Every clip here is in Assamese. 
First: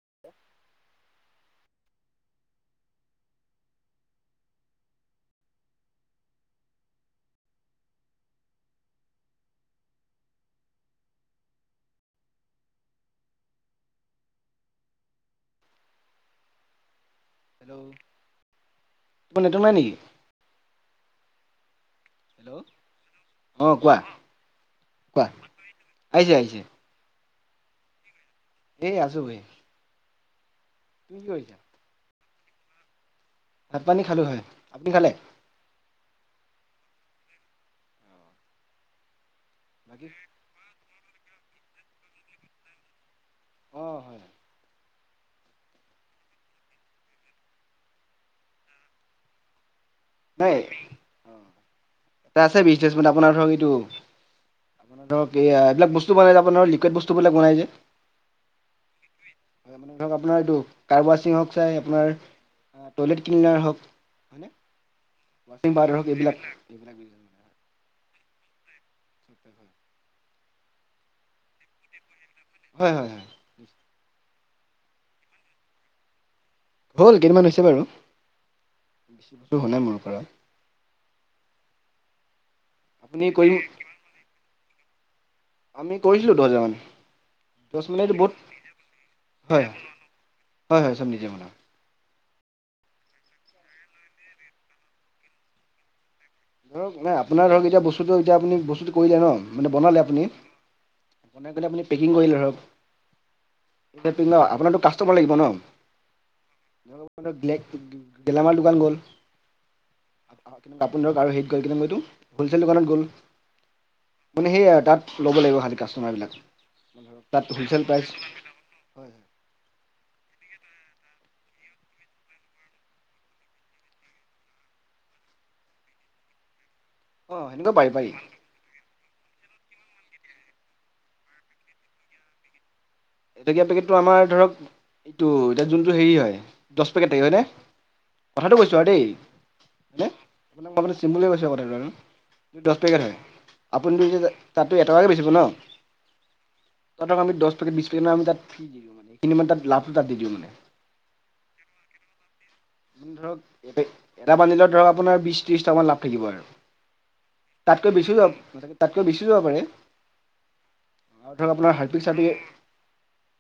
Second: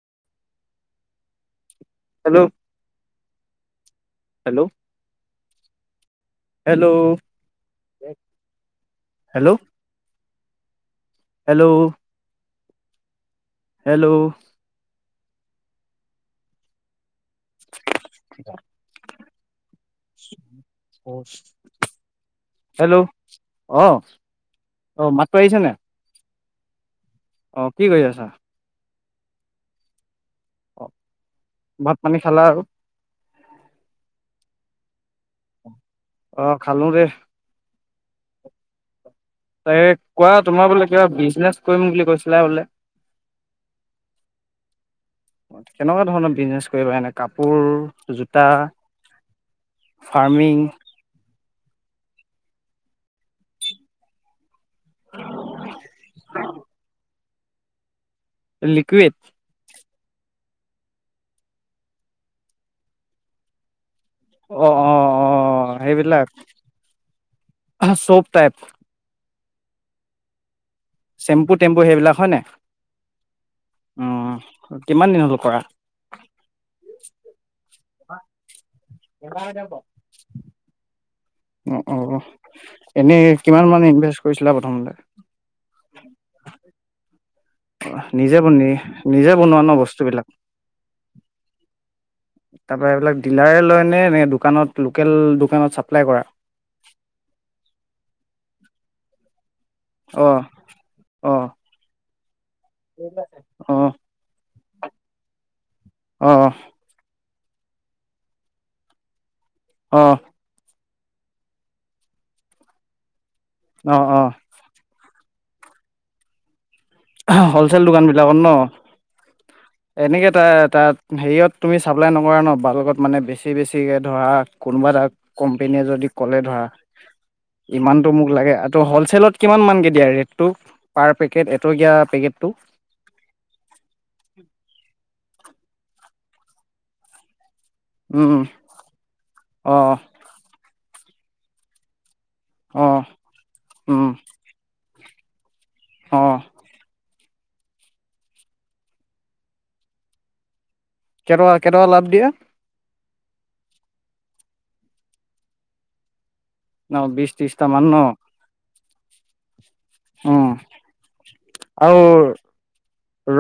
[unintelligible] Hello hello hello hello hello hello তোমাৰ নেটৱৰ্ক নাই নেকি? হেল্ল' অ', অ' কোৱা মাতটো আহিছেন নাই? আহিছে আহিছে অ' কি কৰি আছা? এই আছো বহি। কি কৰিছা? ভাত-পানী খালা আৰু? ভাত পানী খালো হয় আপুনি খালে? অ' খালো ৰে। এ বাকী কোৱা তোমাৰ বোলে কিবা বিজনেচ কৰিম বুলি কৈছিলা বোলে অ হয় কেনেকুৱা ধৰণৰ বিজনেছ কৰিবা এনে কাপোৰ, জোতা ফাৰ্মিং এ আছে বিজনেচ মানে আপোনাৰ ধৰক এইটো ধৰক এয়া এইবিলাক বস্তু বনাই যে আপোনাৰ লিকুইড বস্তুবিলাক বনাই যে লিকুইড ধৰক আপোনাৰ এইটো কাৰ ৱাচিং ক্লিনাৰ হওক চাই আপোনাৰ টইলেট ক্লিনাৰ হওক হয়নে অ' অ' ৱাশ্বিং অ' পাউদাৰ হওক সেইবিলাক এইবিলাক এইবিলাক চব টাইপ [unintelligible] চেম্পু টেম্পু সেইবিলাক হয় নে? হয় হয় হয়। কিমান দিন হ'ল কৰা? হ'ল কেইদমান হৈছে বাৰু। বেছিটো হোৱা নাই মোৰ পৰা অ' অ' আপুনি এনেই কৰিম কিমান মান ইনভেষ্ট কৰিছিলা প্ৰথমতে। আমি কৰিছিলোঁ দহ হাজাৰ মান দহ মানে ওৱাহ এইটো বহুত নিজে নিজে বনোৱা হয় ন বস্তুবিলাক হয় হয় চব নিজে বনাওঁ। তাৰপাৰা এইবিলাক ডিলাৰে লয় নে এনে দোকানত লোকেল দোকানত চাপ্লাই কৰা। ধৰক ন আপোনাৰ ধৰক এতিয়া বস্তুটো এতিয়া আপুনি বস্তুটো কৰিলে ন মানে বনালে অ আপুনি অ বনাই পেলাই আপুনি পেকিং কৰিলে ধৰক। অ সেইটো ন আপোনাৰটো কাষ্টমাৰ লাগিব অ ন। গিলেক গেলামাল দোকান গ'ল অহ' আপোনি ধৰক আৰু হেইত গ'ল কেনে এইটো হ'লচেল দোকানত গ'ল অ অ মানে সেইয়া তাত ল'ব লাগিব খালি কাষ্টমাৰবিলাক। তাত হ'লচেল দোকান প্ৰাইচ বিলাকত ন হয় এনেকে তে তাত হেৰিয়ত তুমি চাপ্লাই নকৰা ন বাল্কত মানে বেছি বেছিকৈ ধৰা কোনোবা তাক কোম্পোনীয়ে যদি ক'লে ধৰা অঁ সেনেকুৱা পাৰি পাৰি ইমানতটো মোক লাগে আৰুটো হ'লচেলত কিমান মান কে দিয়া ৰেটটো পাৰ পেকেট। এটকীয়া পেকেটটো। এটকিয়া পেকেটটো আমাৰ ধৰক এইটো এতিয়া যোনটো হেৰি হয় দহ পেকেট আহ হয়নে? উম কথাটো কৈছোঁ আৰু দেই অ আপোনাক মই বোলোঁ চিম্পুলকে কৈছোঁ কথাটো আৰু দহ অ পেকেট হয় আপুনিটো তাতো এটকাকে বেচিব ন। অহ' ধৰক আমি জহত পেকেট বিশ পেকেট আমি তাত দিওঁ মানে কিন্ত মানে তাত লাভটো তাত দিওঁ মানে কে টকা, কে টকা, লাভ দিয়ে। ধৰক এটা বানন্দিলত ধৰক আপোনাৰ বিশ ত্ৰিশ টকামান লাভ থাকিব আৰু ন বিশ ত্ৰিশটা মান তাতকৈ ন বেছিও যাব তাতকৈ বেছিও যাব পাৰে। উম আৰু ধৰক আপোনাৰ আৰু হাৰ্পিক চাৰপিক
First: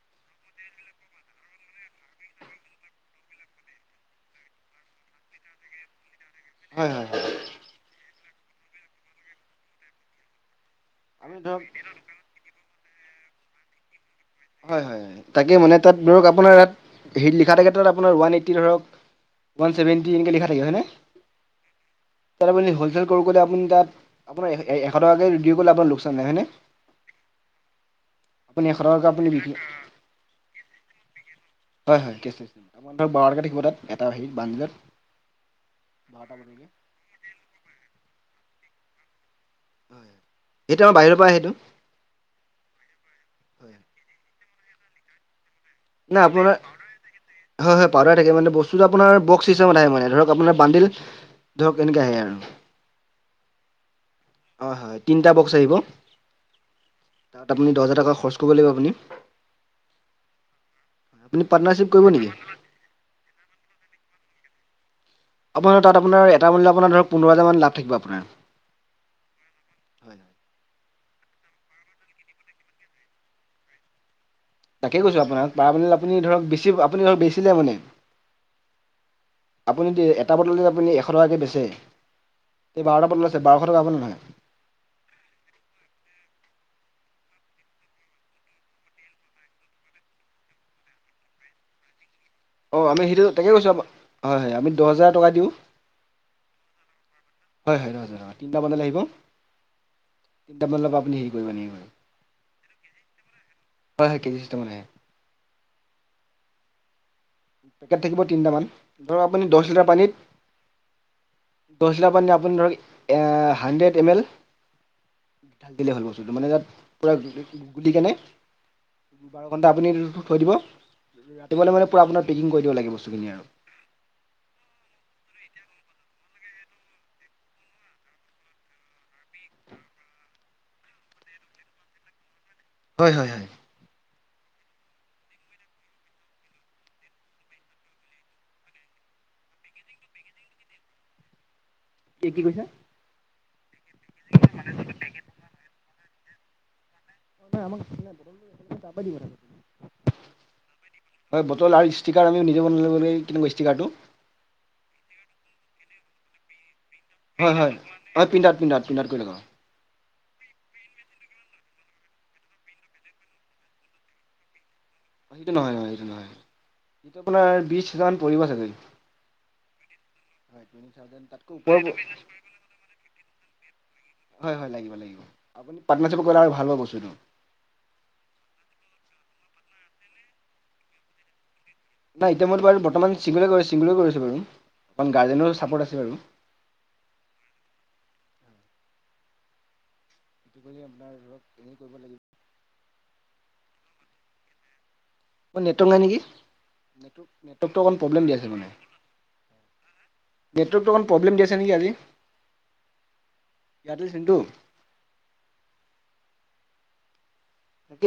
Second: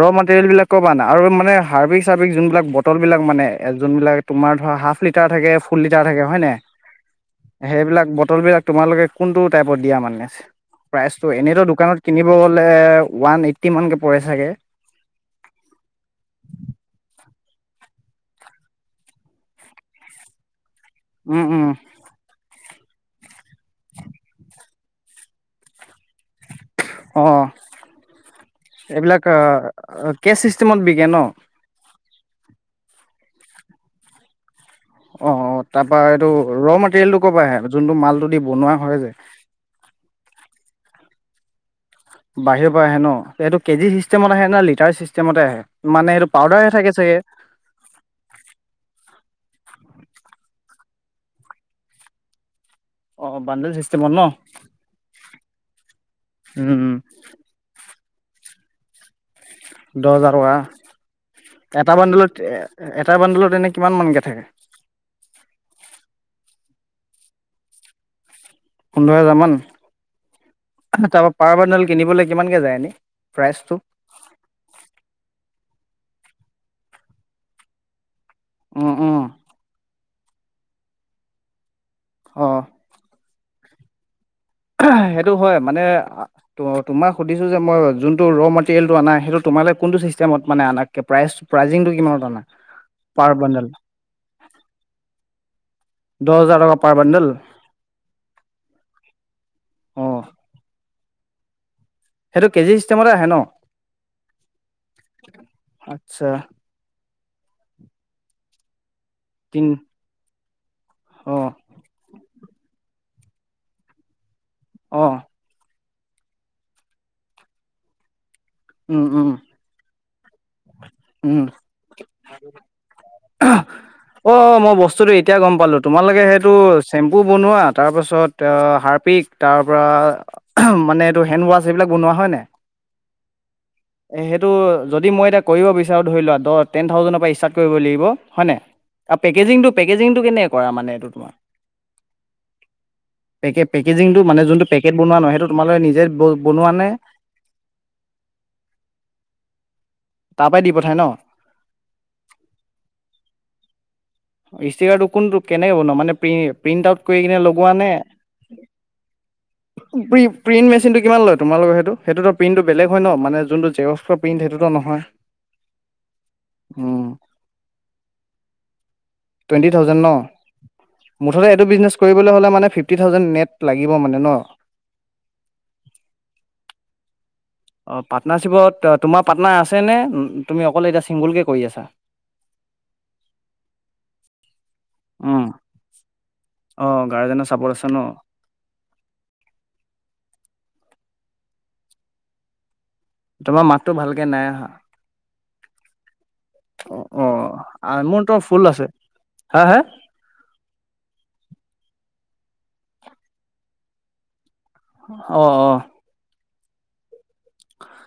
ৰ মেটেৰিয়েল বিলাক ক'ব আনা আৰু মানে হাৰ্বিক চাৰ্বিক যোনবিলাক বটল বিলাক মানে যোনবিলাক তোমাৰ ধৰা হাফ লিটাৰ থাকে, ফুল লিটাৰ থাকে। হয় হয় হয় নাই। সেইবিলাক বটল বিলাক তোমালোকে কোনটো টাইপত দিয়া মানেছ। আমি প্ৰাইচটো ধৰক এনেইতো দোকানত কিনিব গ'লে ওৱান এইটি মানকে পৰে চাগে হয়, হয়, হয়, তাকে মানে তাত ধৰক আপোনাৰ ইয়াত হেই লিখা থাকে তাত আপোনাৰ ওৱান এইটি ধৰক ওৱান ছেভেনটি এনেকে লিখা থাকে। উম, উম। কৰোঁ বুলি হ'লচেল কৰোঁ ক'লে আপুনি তাত আপোনাৰ এশ টকাকে ৰিদিও কৰিলে লোকচ আনে হয়নে আপুনি এশ টকাটো কে চিষ্টেমত বিকে ন। হয়, হয়, কেচ আপোনাৰ ধৰক বাৰটাকে থাকিব তাত এটা হেৰি বান্দলত অ' অ' তাৰপৰাৰা এইটো ৰ মেটেৰিয়েলটো ক'ৰপৰা আহে যোনটো মালটো দি বনোৱা হয় যে। হয়, এইটো আমাৰ বাহিৰৰ পৰা সেইটো। বাহিৰ পৰা আহে ন এইটো কেজি চিষ্টেমত আহে নে লিটাৰ চিষ্টেমতে আহে। মানে এইটো আপোনাৰ হয়, পাউদাৰহে থাকে চাগে হয়, পাউডাৰ থাকে বস্তুতো আপোনাৰ বকচ ত্ৰিচু বায়ে মানে ধৰ আপোনাৰ বান্ধিল ধৰক এনেকে আহে আৰু অ' বান্দল চিষ্টেম। হয়, হয়, তিনিটা বক্সচ আহিব উম, তাত মানে দহ হাজাৰ টকা খৰচ কৰিব লাগিব আপুনি। দহ হাজাৰ টকা। আপুনি পাৰ্টনাৰশ্বিপ এটা কৰিব নেকি? বান্দুলত এটা বান্দুলত এনে কিমান মানকে থাকে। আপোনাৰ তাত আপোনাৰ এটা মান আপোনাৰ ধৰক পোন্ধৰ হাজাৰমান থাকিব আপোনাৰ পোন্ধৰ হোজাৰ মান ত পাৰ বাডোণ্ডল কিনিবলৈ কিমানকে যায় এনেই প্ৰাইচটো তাকে কৈছো আপোনাক পাৰ মান আপুনি ধৰক বেছি আপুনি ধৰক বেছিলে মানে উম, উম, আপুনি এটা বটল য আপুনি এশ টকাকে বেচে অ', এই বাৰটা বটল বাৰশ টকা হাব নে নহয় সেইটো হয় মানে তুমাক সুধিছো মই জুনতু ৰো মেটেৰিয়েল আনা সেইটো তুমালে চিষ্টেমত মানে আনকৈ প্ৰাইচ প্ৰাইজিংটো কিমানত অনা অ আমি সেইটো তাকে কৈছোঁ হয় হয় আমি দহ হাজাৰ টকা দিওঁ দহ হাজাৰ টকা পাৰ বান্দোল হয় হয় ৰহ তিনটা বজাত আহিব অ', তিনটামান আপুনি হেৰি কৰিব নে সেইটো কেজি হিষ্টেমতে আহে ন হয় হয় কেজি চিষ্টেমত আহে আচ্ছা পেকেট থাকিব তিনিটামান ধৰক আপুনি তিন দহ লিটাৰ পানীত অ', দহ লিটাৰ পানীত আপুনি ধৰক এ হানড্ৰেড এম এল অ বলে হল বস্তুটো মানে তাত পুৰা গুটি কেনে উম, উম, বাৰ ঘন্টা আপুনি থৈ দিব উম। ৰাতিপুৱলৈ মানে পূৰা আপোনাৰ পেকিং কৰি দিব লাগে বস্তুখিনি আৰু অ মই বস্তুতটো এতিয়া গম পালো তোমালোকে সেইটো চ্বেম্পু বনোৱা তাৰ পাছত হাৰ্পিক তাৰ পৰা মানে এইটো হেণ্ড ৱাছ এইবিলাক বনোৱা হয় নে হয় হয় হয় এ সেইটো যদি মই এতিয়া কৰিব বিচাৰোঁ ধৰি লোৱা দহ টেন থাউজেণ্ডৰ পৰা ষ্টাৰ্ট কৰিব লাগিব হয়নে পেকেজেকেজিংটো কেনেকে কৰা মানে এইটো তোমাৰ কি কি কৈছা পেকেজিংটো মানে যোনটো পেকেট বনোৱা নহয় সেইটো তোমালে নিজে বনোৱা নে অ নাই আমাক নাই বৰ আাবাদী কৰা তাৰ পৰাই দি পঠাই ন? হয় বটল আৰু ষ্টিকাৰ আমি নিজে বন কেনেকা ষ্টিকাৰটো ষ্টিকাৰটো কোনটো কেনেকৈ বন মানে প্ৰ প্ৰিণ্ট আউট কৰি কিনে হয় লগোৱা হয় নে হয় print out print out print out কৰি লগাওঁ প্ৰিণ্ মেচিনটো কিমান লয় তোমালোকৰ সেইটোইটোতো প্ৰিণ্টো বেলেগ হয় ন মানে যোনটো জেকস্ প্ৰণ্ট সটো নয় সেইটো নহয় নহয় সেইটো নহয় উম, এইটো আপোনাৰ বিশ হেজামান পৰিব চাগৈ টুৱেণ্ট থাউেণ্ ন হয় টুৱেণ্টি থাউজেণ্ড মুঠতে তাতকৈ এইটো ওপৰ বিজনেচ কৰিবলৈ হলে মানে ফিফটি থাউজেণ্ড নেট লাগিব মানে ন হয় হয় লাগিব লাগিব আপুনি পাটৰ্নাৰশ্বিপে কৰিলে আৰু ভাল হ বস্তুতটো অ পাৰ্টনাৰশ্বিপত তোমাৰ পাৰ্টনাৰ আছেনে তুমি অকলে এতিয়া চিংগলকে কৰি আছা নাই এতিয়া মইতো বাৰু বৰ্তমান চিংগুল চিংগুল কৰিছো বাৰু গাৰ্জেনৰো চাপৰ্ট আছে বাৰু অ গাৰ্জেনে চাপত আছে ন সেইটো কৰি আপোনাৰ ধৰক এনেই কৰিব লাগিব তোমাৰ মাততো ভালকে নাই আহা অ নেটৱৰ্ক নাই নেকি অ' অ নেটৰ্ নেটৱৰ্কটো অকণ প্ৰব্লেম মোৰতো দি আছে ফুল মানে হা হা? নেটৱৰ্কতটো অকণ প্ৰব্লেম দি আছে নেকি আজি এয়াৰটেল চিম টো আহ আহ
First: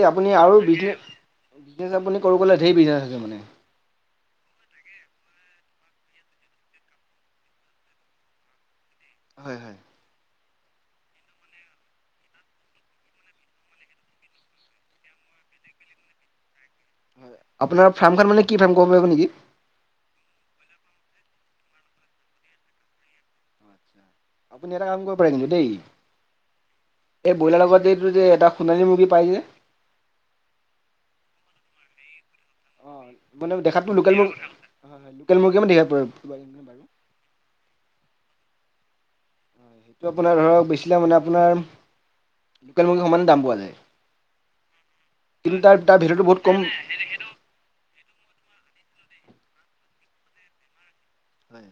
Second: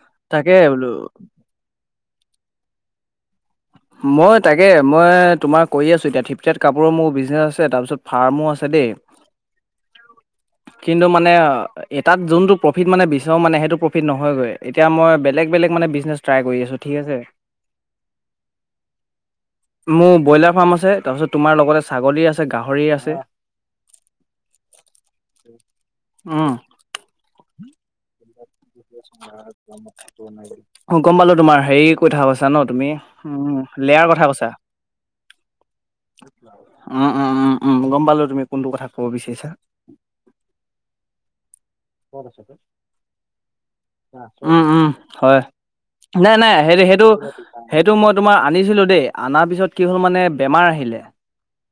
আপুনি তাকে আৰু বোলো বিজনেছ কৰো কলে ধেই বিজনেছ আছে মানে মই তাকে মই তোমাৰ কৰি আছো এতিয়া থিপথেট কাপোৰৰ মোৰ বিজনেছ আছে তাৰপিছত ফাৰ্মো আছে দেই হয় হয় কিন্তু মানে এটাত যোনতটো প্ৰফিট মানে বিচাৰো মানে সেইটো প্ৰফিট নহয়গৈ এতিয়া মই বেলেগ বেলেগ মে ম বিজনেছ ট্ৰাই কৰি আছো আপোনাৰ ফাৰ্ম খন মানে কি ফাৰ্ম ক'ব পাৰিব নেকি মোৰ ব্ৰইলাৰ ফাৰ্ম আছে তাৰপিছত তোমাৰ লগতে ছাগলী আছে গাহৰি আছে আপুনি এটা কাম কৰিব পাৰে কিন্তু দেই উম এই ব্ৰইলাৰ লগত যে এইটো যে এটা সোণালী মুৰ্গী পাই যে অ গম পালো তোমাৰ হেৰি কথা কৈ জান অ তুমিয়ে মানে উম দেখাতো লেয়াৰ লোকেল কথা মুৰ্গী কৈছা হয় হয় লোকেল মুৰ্গী মানে দেখিব বাৰু হয়, উম উম উম উম গম পালো তুমি কোনটো কথা কব বিচাৰিছা সেইটো আপোনাৰ ধৰক বেচিলে মানে আপোনাৰ লোকেল মুৰ্গী সমানে দাম পোৱা যায় উম উম হয় কিন্তু তাৰ তাৰ ভেলুটো নাই বহুত নাই কম সেইটো সেইটো সেইটো মই তোমাৰ আনিছিলো দেই অনাৰ পিছত কি হ'ল মানে বেমাৰ আহিলে হয়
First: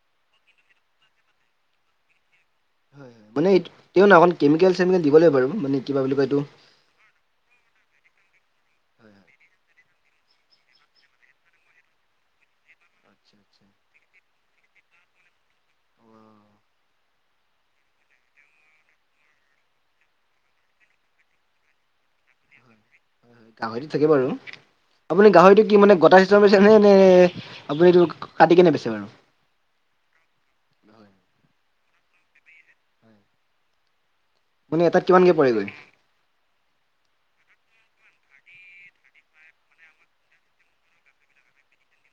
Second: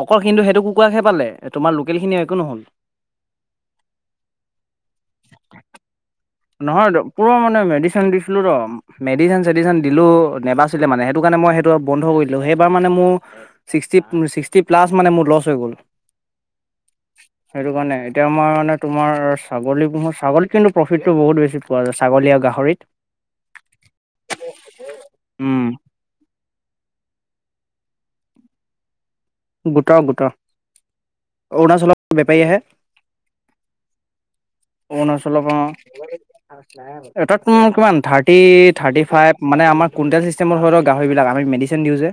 অকল কিন্তু সেইটো কুকুৰাক হে পালে তোমাৰ লোকেলখিনি একো নহ'ল হয় হয় মানে তেওঁ ন অক কেমিকেল চেমিকেল দিব লাগে বাৰু মানে কিবা বুলি কয় এইটো নহয় পুৰা মানে মেডিচিন দিছ ছিলোঁ ত হয় হয় মেডিচিন চেডিচিন দিলোঁ নেবাচছিলে মানে সেইটো কাৰণে মই সেইটো বন্ধ কৰি দিলোঁ সেইবাৰ মানে মোৰ আচ্ছা আচ্ছা ছিক্সটি ছিক্সটি প্লাছ মানে মোৰ লচ হৈ গ'ল। অ সেইটো কাৰণে এতিয়া আমাৰ মানে তোমাৰ ছাগলী পুহো ছাগলী কিন্তু প্ৰফিটটো বহুত বেছি পোৱা যায় ছাগলী আৰু গাহৰিত গাহৰিত থাকে বাৰু আপুনি উম। গাহৰিটো কি মানে গোটা চিষ্টেমত বেছে নে নে আপুনি এটো কাটি কেনে বেছে বাৰু গোটা গোটা হয় অৰুণাচলৰ বেপাৰী আহে হয় মানে এটাত কিমানকে অৰুণাচলৰ পৰা পৰেগৈ অ এটাত তো কিমান থাৰ্টি থাৰ্টি ফাইভ মানে আমাৰ কুইণ্টেল চিষ্টেমত হয় ন গাহৰিবিলাক আমি মেডিচিন দিওঁ যে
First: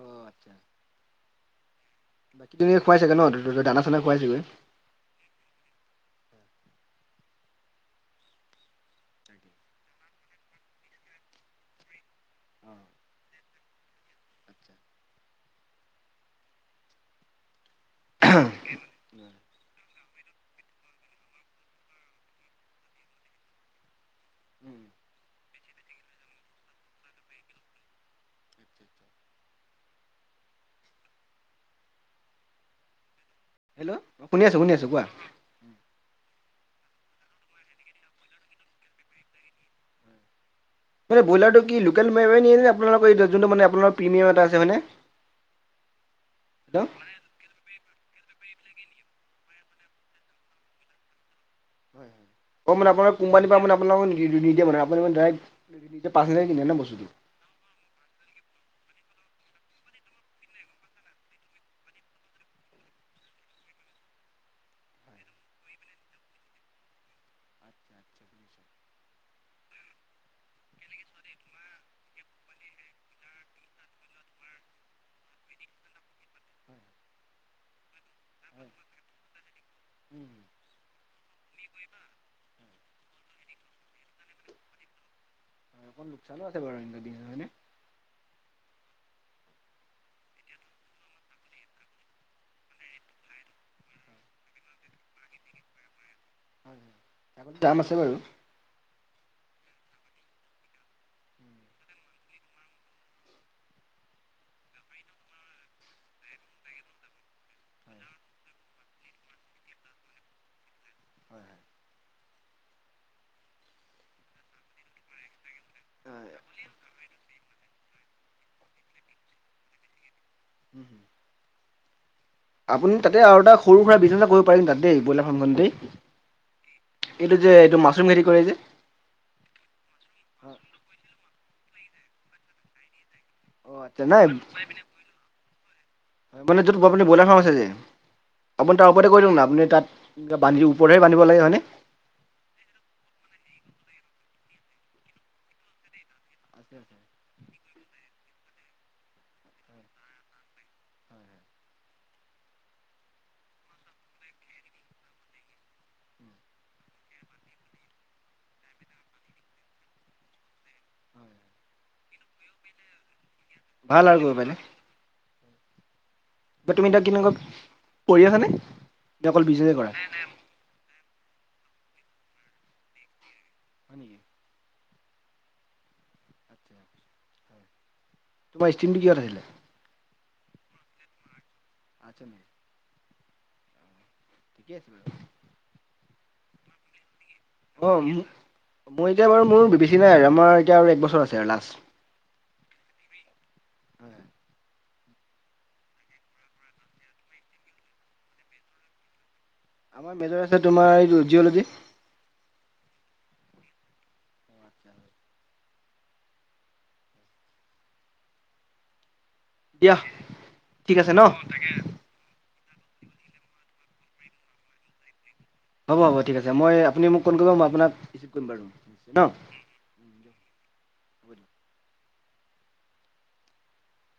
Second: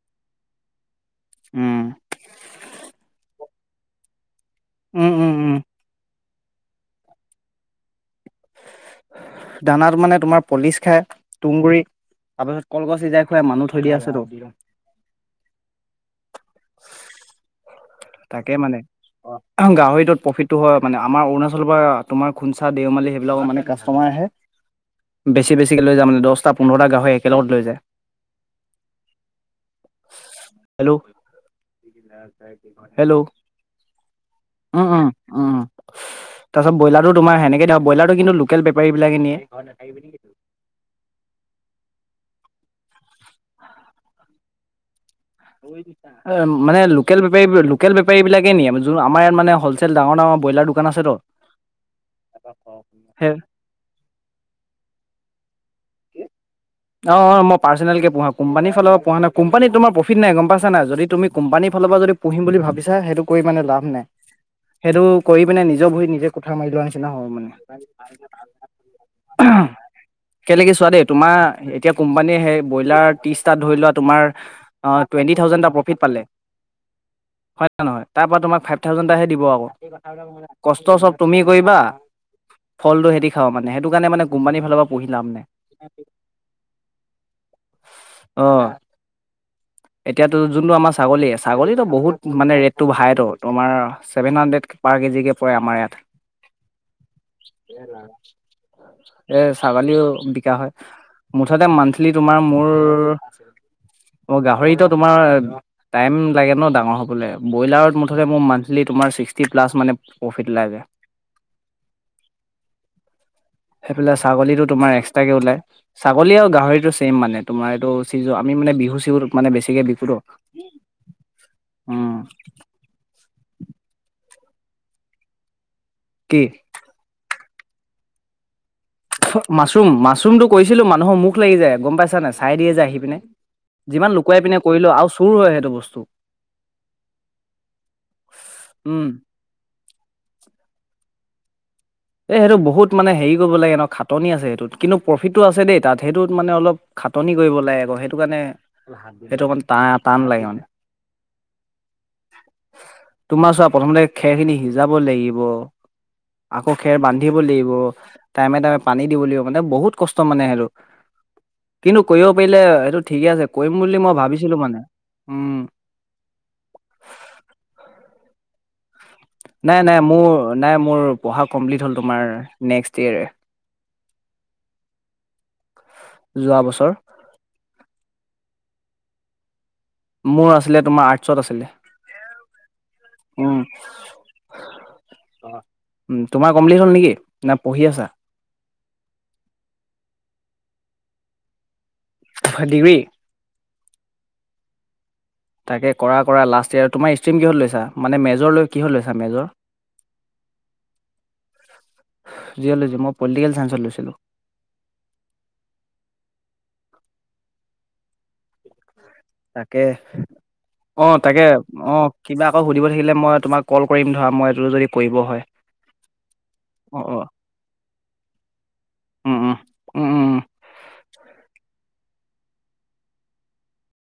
অ' আচ্ছা উম বাকী তুমি খুৱাই চাগে ন দানা চানা খুৱাইছাগে উম উম উম দানাত মানে তোমাৰ পলিচ খায় তুঁহগুৰি তাৰ পিছতকলগছ সিজাই খুৱাই মানুহ চলি আছেটো তাকে মানে হেল্ল' অ', গাহৰিটোত প্ৰফিটটো হয় মানে আমাৰ অৰুণাচলৰ পৰা তোমাৰ খুঞ্চা দেওমালী সেইবিলাকৰ মানে কাষ্টমাৰ আহে বেছি বেছিকে লৈ যা মানে দশটা পোন্ধৰটা গাহৰি একেলগত লৈ যায় হেল্ল'হেল্লো, হেল্ল', অ শুনি আছো, শুনি আছো, কোৱা তাৰপাছ ব্ৰইলাৰটো তোমাৰ সেনেকে ধৰ বইলাৰটো কিন্তু লোকেল বেপাৰীবিলাকে নিয়ে মানে ব্ৰইলাৰটো কি লোকেল মানুহে নিয়ে নে আপোনালোকৰ এইটো জোনটো মানে আপোনালোকৰ প্ৰিমিয়াম এটা আছে মানে মানে লোকেল বেপাৰী, লোকেল বেপাৰী বিলাক [unintelligible] আমাৰ ইয়াত মানে হলচেল ডাঙৰ-ডাঙৰ ব্ৰইলাৰ দোকান আছেটো। হয় অ' মানে আপোনালোকক কোম্পানীৰ পৰা মানে আপোনালোকক নিদিয়ে মানে আপোনালোকে মানে ডাইৰেক্ট নিজে পাৰ্চনেলি কিনে ন বস্তুটো। অ'-অ' মই পাৰ্চনেলকে পোহা কোম্পানীৰ ফালৰ পৰা পোহা নাই কোম্পানীত তোমাৰ প্ৰফিট নাই গম পাইছা নাই যদি কোম্পানীৰ ফালৰ পৰা যদি পুহিম বুলি ভাবিছা সেইটো কৰি মানে লাভ নাই। সেইটো কৰি পিনে নিজৰ ভৰিত নিজে কোঠাৰ মাৰি লোৱা নিচিনা হ'ব মানে। [inaudible] কেনেকে চোৱা দেই তোমাৰ এতিয়া কোম্পানীয়ে সেই ব্ৰইলাৰ তিশটাত ধৰি লোৱা তোমাৰ টুৱেন্টি থাউজেণ্ড থাউজেণ্ড এটা প্ৰফিট পালে হম, হয় নে নহয়? তাৰ পৰা তোমাক ফাইভ থাউজেণ্ডাহে দিব আকৌ উম। কষ্ট চব তুমি কৰিবা ফলটো সিহঁতি খাব মানে সেইটো কাৰণে মানে কোম্পানীৰ ফালৰ পৰা পুহি লাভ নাই। অ' লোকচানো আছে বাৰু সিহঁতক দি হয়নে? অ' [inaudible] এতিয়াতো যোনটো আমাৰ ছাগলী-ছাগলীতো বহুত মানে ৰেটটো হাইতো তোমাৰ ছেভেন হাণ্ড্ৰেড পাৰ কেজিকে পৰে আমাৰ ইয়াত। [unintelligible] দাম আছে বাৰু। [unintelligible] এ ছাগালিও বিক কা হয় মুঠতে মান্থলি তোমাৰ মোৰ অ গাহৰিতো তোমাৰ টাইম লাগে ন ডাঙৰ হবলৈ ব্ৰইলাৰত মুঠতে মোৰ মান্থলি ই তোমাৰ ছিক্সটি প্লাছ প্ৰফিট উলাইগে। [inaudible] সেইফালে ছাগলীটো তোমাৰ এক্স তাকে ওলাই ছাগলী আৰু গাহৰিটো ছেম মানে তোমাৰ এইটো চিজু আমি মানে বিহু চিজুত মানে বেছিকে বিকো ট। [unintelligible] উম। আপুনি তাতে আৰু এটা সৰু সুৰা বিজিনেছ কৰিব পাৰিম তাত দেই ব্ৰইলাৰ ফাৰ্মখনটেই। কি? যে এইটো মাছৰুম খেতি কৰে যে? মাছৰুম মাছৰুমটো হয়। কৰিছিলো মানুহৰ মুখ লাগি যায় গম পাইছা নে চাই দিয়ে যে আহি পিনে। অ আচ্ছা যিমান নাই লুকুৱাই পিনে কৰিলেও আৰু চুৰ হয়। সেইটো বস্তু মানে য'ত আপুনি ব্ৰইলাৰ ফাৰ্ম আছে যে। আপুনি তাৰ উম। ওপৰতে কৰি দিয়ক না আপুনি তাত বান্ধি ওপৰতে বান্ধিব লাগে হয় নে? এই সেইটো বহুত মানে হেৰি কৰিব লাগে ন খাটনি আছে সেইটোত কিন্তু প্ৰফিতটো আছে দেই তাত। সেইটোত মানে অলপ খাটনি কৰিব ওলাই ক সেইটো কাৰণে সেইটো কাৰণে টা টান লাগে মানে। তোমাৰ চোৱা প্ৰথমতে খেৰ খিনি সিজাব লাগিব। আক ক খেৰ বান্ধিব লাগিব টাইমে টাইমে পানী দিব লাগিব মানে বহুত কষ্ট মানে সেইটো কিন্তু কৰিব পাৰিলে এইটো ঠিকে আছে কৰিম বুলি ভাল মই আৰু গৈ ভাবিছিলো মানে। উম বা তুমি এতিয়া কেনেকুৱা পঢ়ি আছানে? নে অকল বিজনেছে নাই কৰা? নাই মোৰ নাই মোৰ পঢ়া কমপ্লিট হ'ল তোমাৰ নেক্সট ইয়েৰ। হয় নেকি? যোৱা বছৰৰ। তোমাৰ ষ্ট্ৰীমটো কিহত আছিলে? মোৰ আছিলে তোমাৰ আৰ্টচত আছিলে। আছে নাই উম। ঠিকে আছে বাৰু। তোমাৰ কমপ্লিট হল নেকি? না পঢ়ি অ, আছা মু, মই এতিয়া বাৰু মোৰ বেছি নাই আৰু আমাৰ এতিয়া আৰু এক বছৰ আছে আৰু লাষ্ট। ফাদীবি [unintelligible] তাকে কৰা কৰা লাষ্ট ইয়াৰ তোমাৰ ষ্ট্ৰীম কিহত লৈছা? মানে মেজৰ লৈ কিহত লৈছা মেজৰ? আমাৰ মেজৰ আছে তোমাৰ এইটো জিঅলজি। জিঅ'লজি মই পলিটিকেল চাইন্সত লৈছিলোঁ। তাকে, দিয়া ঠিক আছে ন অ'তাকে অ কিবা- বা সুধিব থাকিলে মই তোমাক কল কৰিম ধৰা মই এইটো যদি কৰিব হয়। হ'ব হ'ব ঠিক আছে। মই আপুনি মোক কল কৰিব মই আপোনাক ৰিচিভ কৰিম বাৰু। ঠিক আছে ন'? [inaudible] [unintelligible]